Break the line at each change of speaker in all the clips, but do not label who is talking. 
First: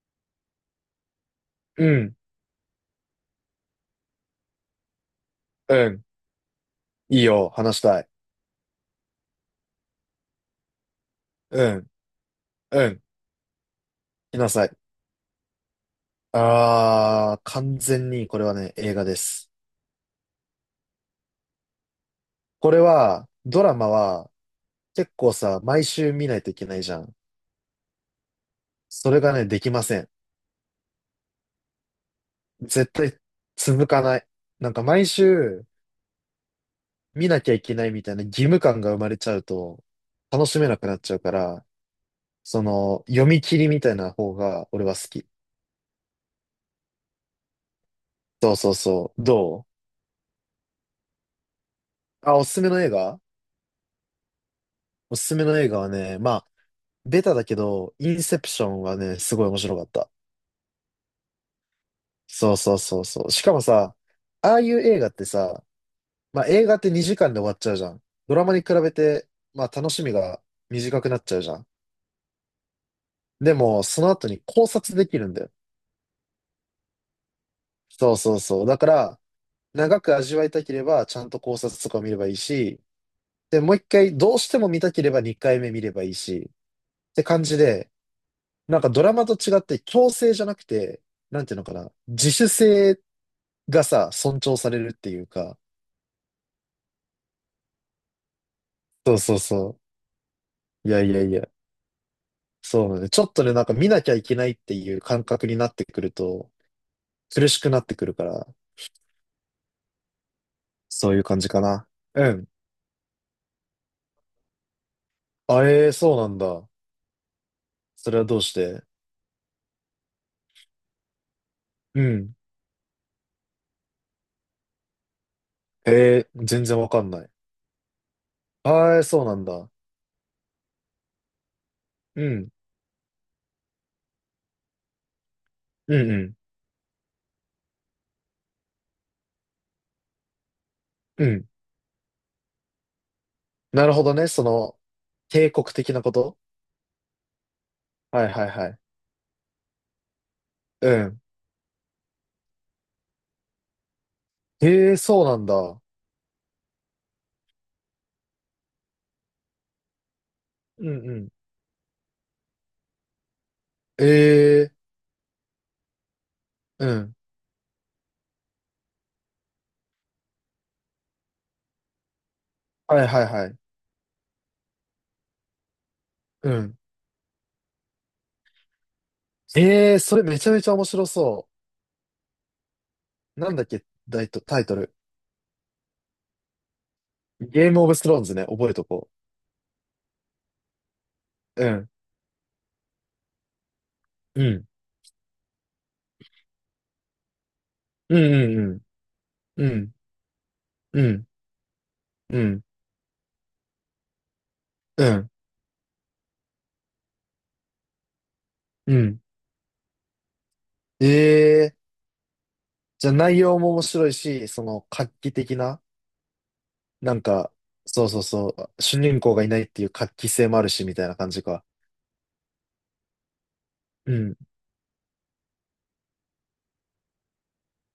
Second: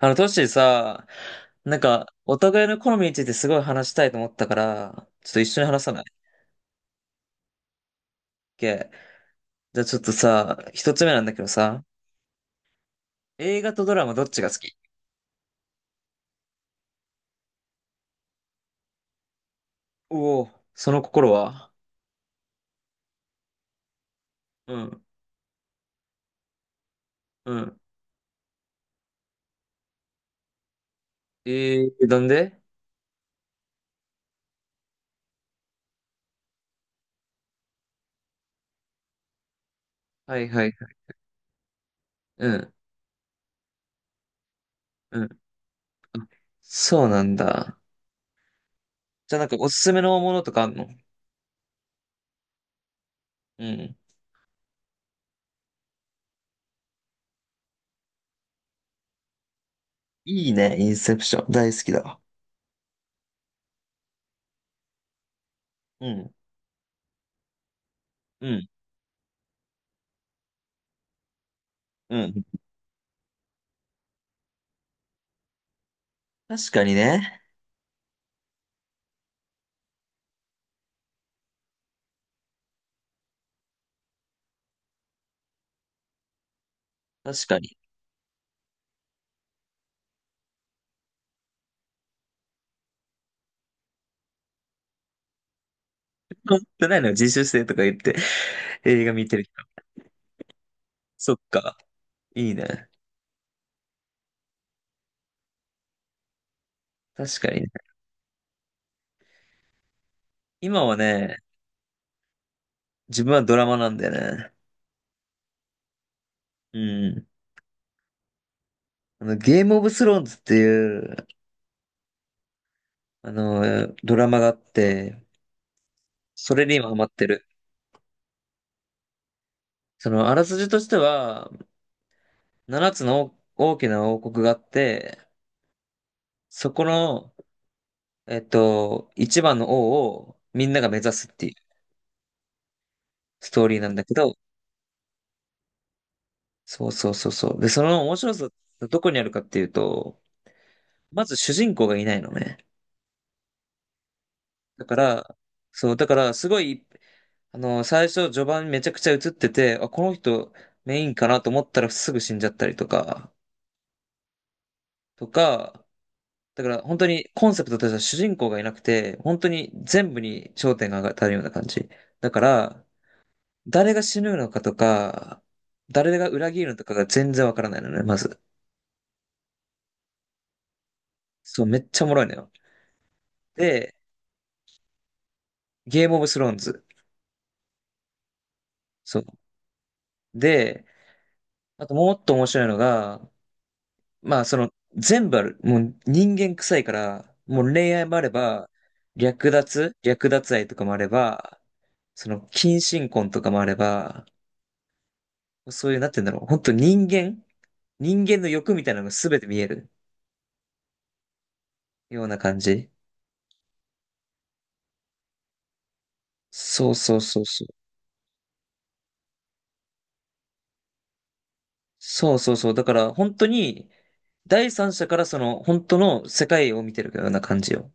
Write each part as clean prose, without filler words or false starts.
トッシーさ、なん
う
か、
ん、
お互いの好みについてすごい話したいと思ったから、ちょっと一緒に
う
話さない
ん。いいよ、話したい。
?OK。じゃあちょっとさ、一つ目なんだけど
う
さ、
ん、うん。
映画とドラマどっ
来
ち
な
が好
さ
き？
い。あー、完全にこれはね、映画です。
おおー、その心は？
これは、ドラマは
うん、
結構さ、毎週見ないといけないじゃん。
うん。
それがね、できません。
えなんで？
絶対続かない。なんか毎週見なきゃいけないみたいな義務感が生まれちゃうと、
は
楽
い
し
は
め
い。
なくなっちゃうから、
う
そ
ん、
の、読み切りみたいな方が俺は好
うん。
き。
あ、そうなんだ。
そうそうそう。
じゃあなんか
ど
おすすめのものとかあんの？
うあ、おすすめの映画、
うん。
おすすめの映画はね、まあ、ベタだけど、インセプションはね、すごい面白かった。
いいね、インセプション。大好きだわ。
そうそうそうそう。しかもさ、ああいう映画ってさ、
うん、
まあ映画って2時間で終わっちゃうじゃん。ドラ
う
マに
ん、
比べて、まあ楽しみが短くなっちゃうじゃん。
うん。
でも、その後に考察できるんだよ。
確かにね。
そうそうそう。だから、長く味わいたければ、ちゃんと考察とかを見ればいいし、で、もう一回、どうしても見たければ2回目見ればいいし、って感
確
じ
かに。
で、なんかドラマと違って強制じゃなくて、なんていうのかな、自主性がさ、尊重されるっていうか、
持ってないのよ、自主性とか言って映画
そう
見
そ
て
う
る。
そう。いやいや
そ
い
っ
や。
か。いい
そう
ね。
なのね。ちょっとね、なんか見なきゃいけないっていう感覚になってくると、
確
苦
か
し
にね。
くなってくるから、
今は
そういう
ね、
感じかな。うん。
自分はドラマなんだよね。
あえ、そうなんだ。
うん。
それはどうして。
ゲームオブスローンズっていう、
うん。
ドラマがあって、
えー、
それ
全
に
然
今
わ
ハ
か
マっ
んな
て
い。
る。
あえ、そうなんだ。
あらすじとしては、
うん。
7つの大きな王国があって、
うんうん。
そこの、一番の王をみんなが目指
う
すっ
ん。
ていうストーリー
な
な
る
んだ
ほ
け
どね。
ど、
その、帝国的なこと。
そうそうそうそう。で、その面
はい
白
は
さ、
いはい。
どこにあるかっていうと、
うん。
まず主人公がいないのね。だ
え
か
ー、そう
ら、
なんだ。
そう、だから、すごい、最初、序盤めちゃくちゃ映ってて、あ、この人、
う
メイ
んう
ンか
ん。
なと思ったらすぐ死んじゃったりとか、
えー、
とか、だから、
う
本当
ん。
にコンセプトとしては主人公がいなくて、本当に全部に焦点が当たるような感じ。だから、
はいはいはい。
誰が死ぬのかとか、誰が
う
裏切るの
ん。
とかが全然わからないのね、まず。
ええ、それめちゃめちゃ面白そ
そう、めっちゃおもろいのよ。
う。なんだっけ、
で、
タイトル。
ゲームオブスローンズ。
ゲームオブスローンズね、覚えとこ
そう。で、
う。う
あ
ん。
ともっと面白いのが、ま
う
あ、
ん。
全部ある。もう人間臭いから、もう恋愛も
う
あれ
ん
ば、略
うんうん。う
奪、
ん。
略奪愛とかもあ
う
れ
ん。
ば、
うん。
近親婚とかもあれば、そういう、なんて言うんだろう。本当人間の欲みた
う
いなのが
ん。
全て見える
ええ、
ような感じ。
じゃあ内容も面白いし、その画期的な、
そう
な
そう
ん
そう
か、
そう。
そうそうそう、主人公がいないっていう画期性もあるし、みたいな感じか。
そうそうそう。だから、本当に、
うん。
第三者から本当の世界を見てるような感じよ。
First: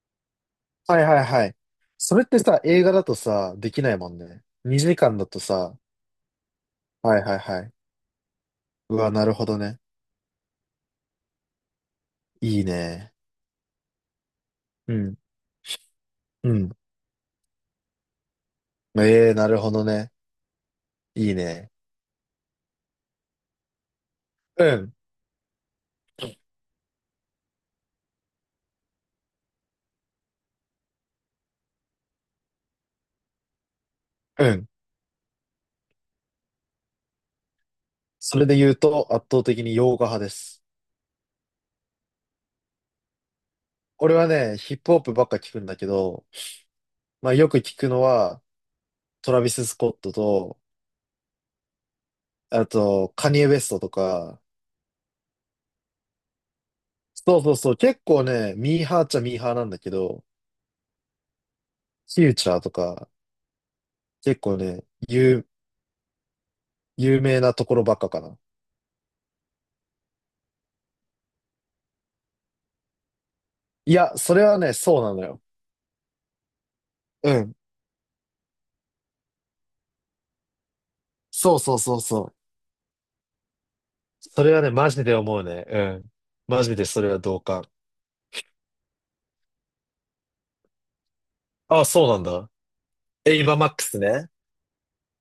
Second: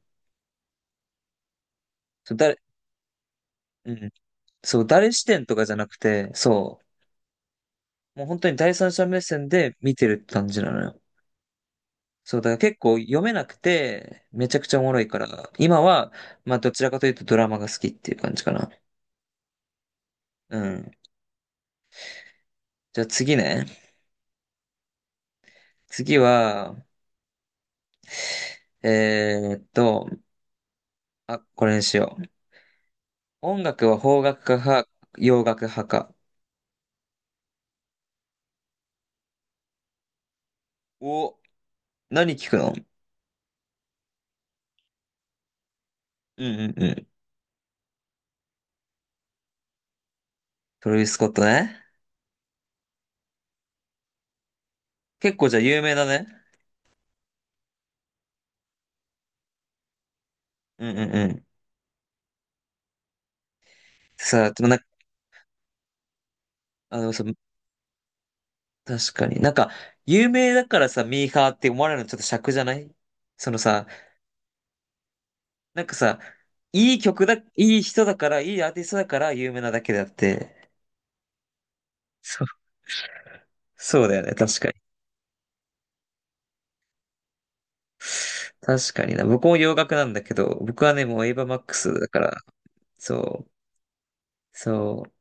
はいはいはい。それっ
そう、
て
誰、
さ、映画だとさ、できな
う
いも
ん。
んね。
そう、
2時
誰
間
視
だと
点とかじゃ
さ、
なくて、そ
はいはいはい。
う。もう本当に第三
う
者
わ、
目
なるほ
線
ど
で
ね。
見てるって感じなのよ。そう、だから
いい
結構
ね。
読めなくて、めちゃくちゃおも
う
ろい
ん。
から、今は、
う
まあ
ん。
どちらかというとドラマが好きっていう感じかな。
ええ、なるほどね。
うん。
いいね。
じゃあ次ね。
うん、
次は、えーっと、あ、これにしよう。音楽は邦
う
楽
ん。
派か、洋楽派か？
それで言うと、圧倒的に洋画派です。
お、何聞くの？
俺はね、ヒップホップばっか聞くんだけど、
うんうんうん。
まあよく聞くのは、トラビス・スコットと、
トラビス・スコットね。
あと、カニエ・ウェストとか、
結構じゃあ有名だね。
そうそうそう、結構ね、ミーハーっちゃミーハーなんだけど、
うんうんうん。
フューチャーとか、結
さあ、
構
でもな、
ね、有、
あの、
有
そう、
名なところばっかかな。
確かに。なんか、有名だからさ、ミーハーって思われるのちょっと尺じゃない？そのさ、
いや、それはね、そうなのよ。
なんかさ、いい曲
う
だ、い
ん。
い人だから、いいアーティストだから有名なだけであって、
そうそうそうそう。
そう、そうだよね、
それ
確
は
か
ね、
に。
マジで思うね。うん。マジでそれは同感。
確かにな。僕も洋楽なんだけど、僕はね、もうエイバーマック
あ、
ス
そ
だ
う
か
なん
ら、
だ。エイ
そう、
バーマックスね。
そう、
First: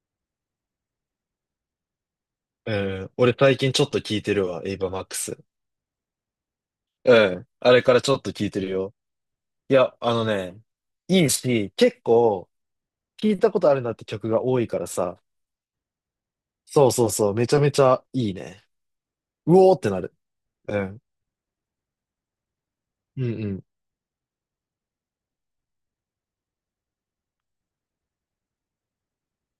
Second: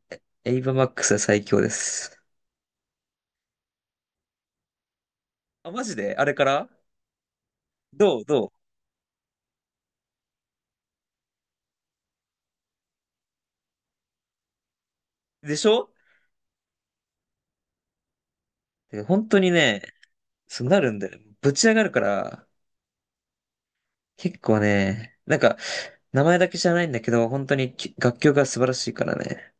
エイバーマックスは最強です。
うん。俺最近ちょっと聞いてるわ、エイバーマックス。
あ、マジであれから
うん。あれからちょ
ど
っ
う
と聞い
ど
てるよ。いや、あのね、いいし、結構、聞いたことあるなって曲が多いからさ。
うでしょ？
そうそうそう、めちゃめちゃいいね。
で本当に
うおーっ
ね、
てなる。
そう
う
なるん
ん。
だよ。ぶち上がるから、
うんうん。
結構ね、なんか、名前だけじゃないんだけど、本当にき楽曲が素晴らしいからね。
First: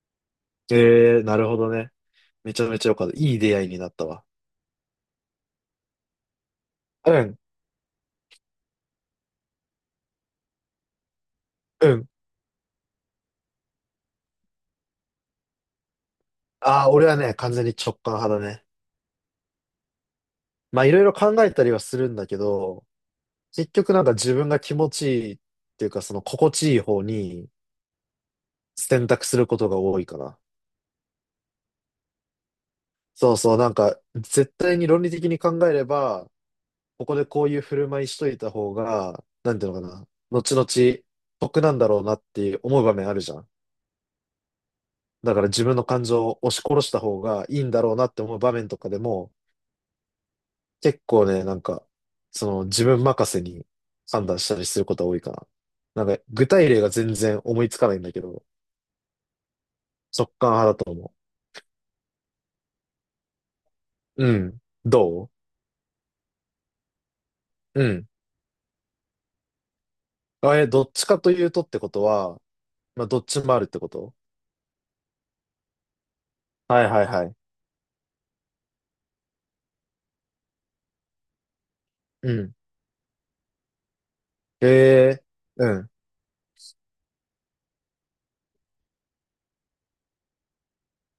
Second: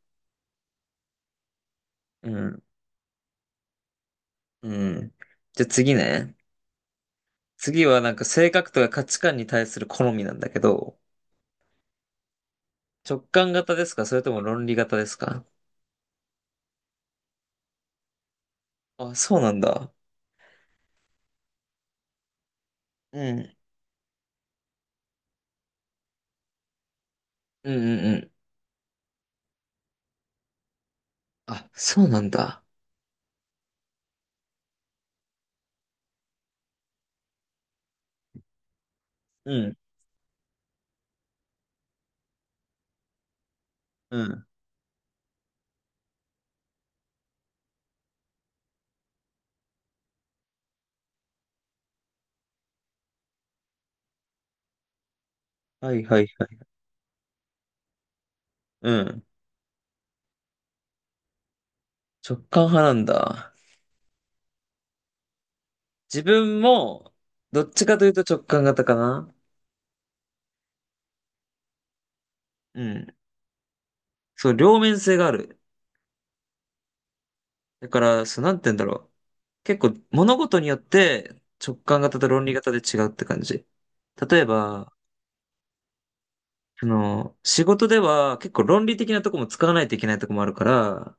えー、なるほどね。
う
め
ん、
ちゃめちゃよかった。いい出会いになったわ。
うん。じゃあ次ね。
うん。
次はなんか性格とか価値観に対する好みなんだけど、
うん。
直感型ですか、それとも論理型ですか？
ああ、俺はね、完全に直感派だね。
あ、そうなんだ。
まあ、いろいろ考えたりはするんだけど、
うん。
結局なんか自分が気持ちいいっていうか、その心地いい方に、
うんうんうん。
選択することが多いかな。
あ、そうなんだ。
そうそう、なんか、絶対に論理的に考えれば、ここでこういう振る舞いしといた方が、
う
なんていう
ん。
のかな、後々、得なんだろうなって思う場面あるじゃん。
うん。
だから自分の感情を押し殺した方がいいんだろうなって思う場面とかでも、結構ね、なんか、その自分任せに判断したりすることが多いかな。
はい
なん
は
か、
いは
具
い。
体例が全然思いつかないんだけど、
うん。
直感派だと思
直感派なんだ。
う。うん。ど
自分も、どっ
う、う
ちかとい
ん。
うと直感型かな。
あれ、どっちかというとってことは、
う
ま
ん。
あ、どっちもあるってこと。
そう、両面性がある。
はいはいはい。
だから、そう、なんて言うんだろう。結構、物事によって直感型と
う
論理
ん。
型で違うって感じ。例え
へ
ば、
え、うん。
仕事では結構論理的なとこも使わないといけないとこもあるから、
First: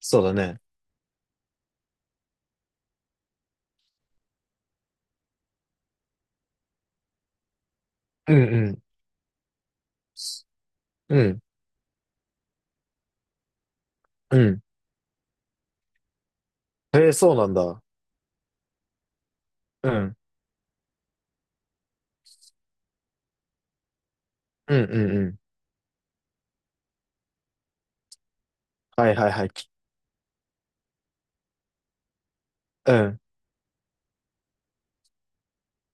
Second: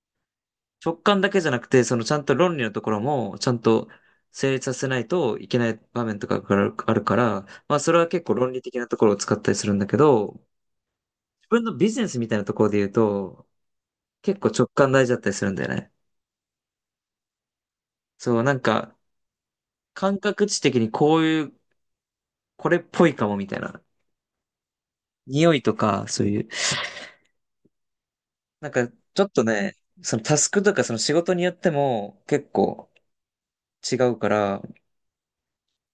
そうだね。
直感だけじゃなくて、ちゃんと論理のところもちゃんと成立させないといけない場面とかがあるから、まあそれは結
う
構
ん
論理
う
的
ん。
なところを使ったりするんだけど、
うん。
自分のビジネスみたいなところで言うと、
う
結構
ん。
直感大事だったりするんだよね。
へえ、そうなんだ。
そう、なんか
うん。
感覚値的にこういう、これっぽいかもみたいな。
うんうんうん。
匂いとか、そういう。なんか
はい
ちょ
は
っ
い
と
はい。
ね、そのタスクとかその仕事によっても結構、
うん。
違うから、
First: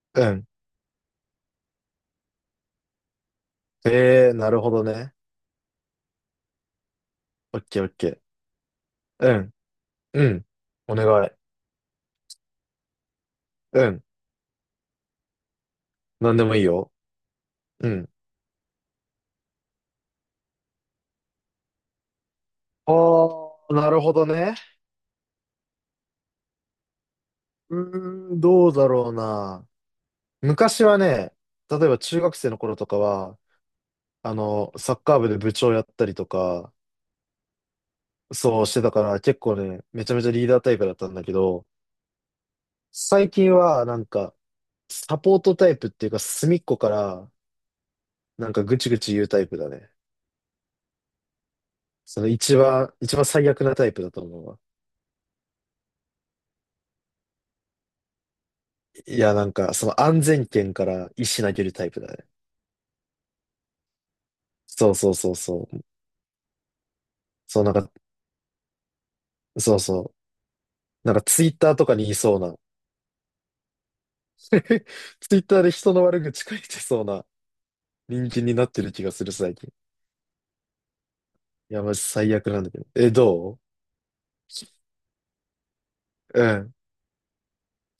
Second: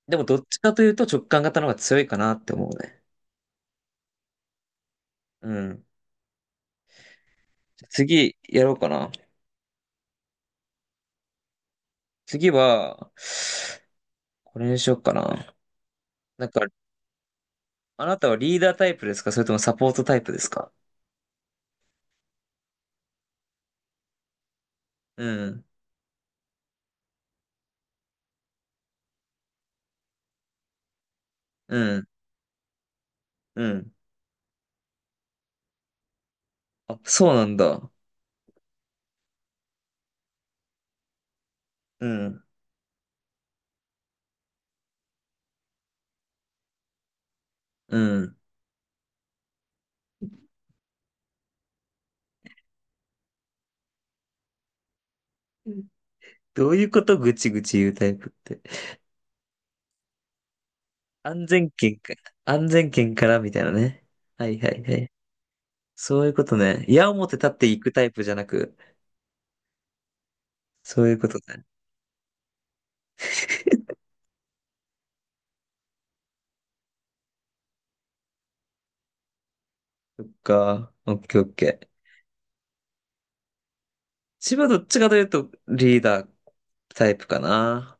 でも
う
どっ
ん。
ちかというと直感型の方が強いかなって思うね。
へえ、なるほどね。
うん。
オッケーオッケー。
次、やろうかな。
うん。うん。お願い。
次は、
うん。
これにしようかな。
なんで
なん
もい
か、
いよ。う
あ
ん。
なたはリーダータイプですか、それともサポートタイプですか？
ああ、なるほどね。
うん。
うーん、どうだろうな。昔はね、例
う
えば
ん。
中学生の頃とかは、
うん。
あの、サッカー部で部長やったりとか、
あ、そうなんだ。
そうしてたから結構ね、めちゃめちゃリーダータイプだったんだけど、
うん。
最近はなんかサポートタイプっていうか隅っこから
うん。
なんかぐちぐち言うタイプだね。その一番最悪なタイプだと思うわ。
うん。どういうこと、ぐちぐち言うタイプって。
いやなんかその安全圏から石
安
投げ
全
るタイ
圏
プだ
か、
ね。
安全圏からみたいなね。はいはいは
そうそ
い。
うそうそう。
そういうことね。矢を持って立っ
そう
て
なん
い
か、
くタイプじゃなく、
そうそ
そう
う。な
い
ん
う
か
こと
ツイッ
ね。
ターとかにいそうな。ツイッターで人の悪口書いてそうな人間になってる気がする最近。
か。オッケーオッ
い
ケ
や、マジ
ー。
最悪なんだけど。え、ど
千葉どっちかというとリーダー
う、うん。
タイプかな。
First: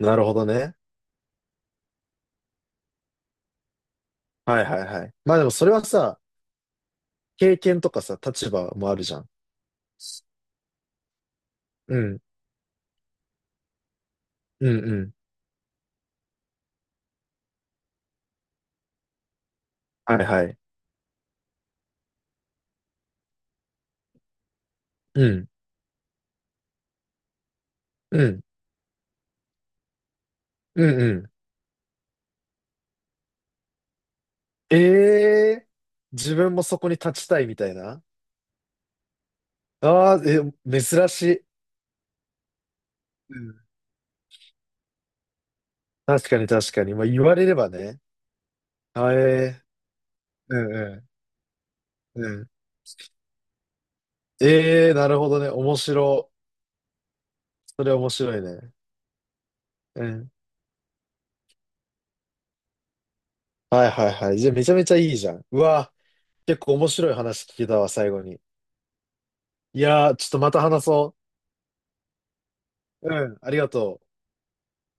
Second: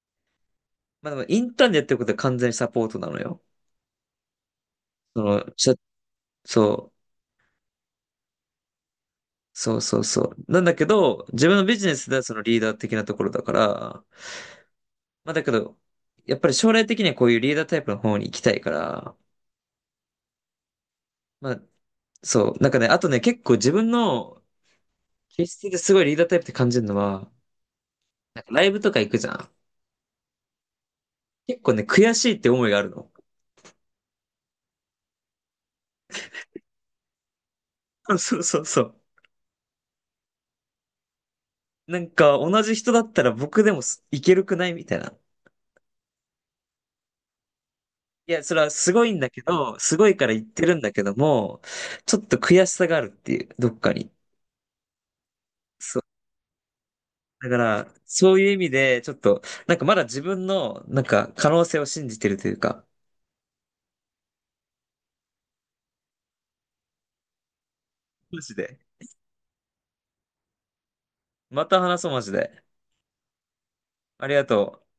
なるほどね。
まあでもインターンでやってることは完全にサポートなのよ。
はいはいはい。
そ
まあ
の、
でもそ
し
れ
ゃ
はさ、
そう、
経験とかさ、立場もあるじゃん。
そうそうそう。なんだけど、自分のビジネ
う
スで
ん、
はそのリーダー的なところだから、
うん、うん。
まあだけど、やっぱり将来的にはこういうリーダータイプの方に行きたいから、
はいはい。
まあそう、なんかね、あとね、結構自分の
う
気
ん、
質ですごいリーダータイプって感じるのは、
うん、
なんかライブとか行くじゃん。
うん、うん。
結構ね、悔しいって思いがあるの。
ええー、自分もそこに立ちたいみたいな。
そうそうそう。
ああ、え、珍しい。
なんか同じ人だったら
うん。
僕でもすいけるくないみたいな。
確かに確かに。まあ言われればね。
いや、それはすごい
あえ、
んだけ
え、
ど、すごいから言っ
う
て
ん
るんだけ
う
ども、ちょ
ん、
っ
う
と
ん。
悔しさがあるっていう、どっかに。
ええー、なるほどね。面
そう。
白。
だか
それ
ら、
面
そ
白
う
い
いう意味
ね。
で、ちょっと、なんかま
う
だ自
ん。
分の、なんか可能性を信じてるというか。
はいはいはい。じゃあめちゃめちゃいいじゃん。うわ、結構面白い話聞けたわ、最後
マ
に。
ジで。
いやー、ちょっとまた話そう。
また話そう、マジで。
うん、ありがとう。
ありがとう。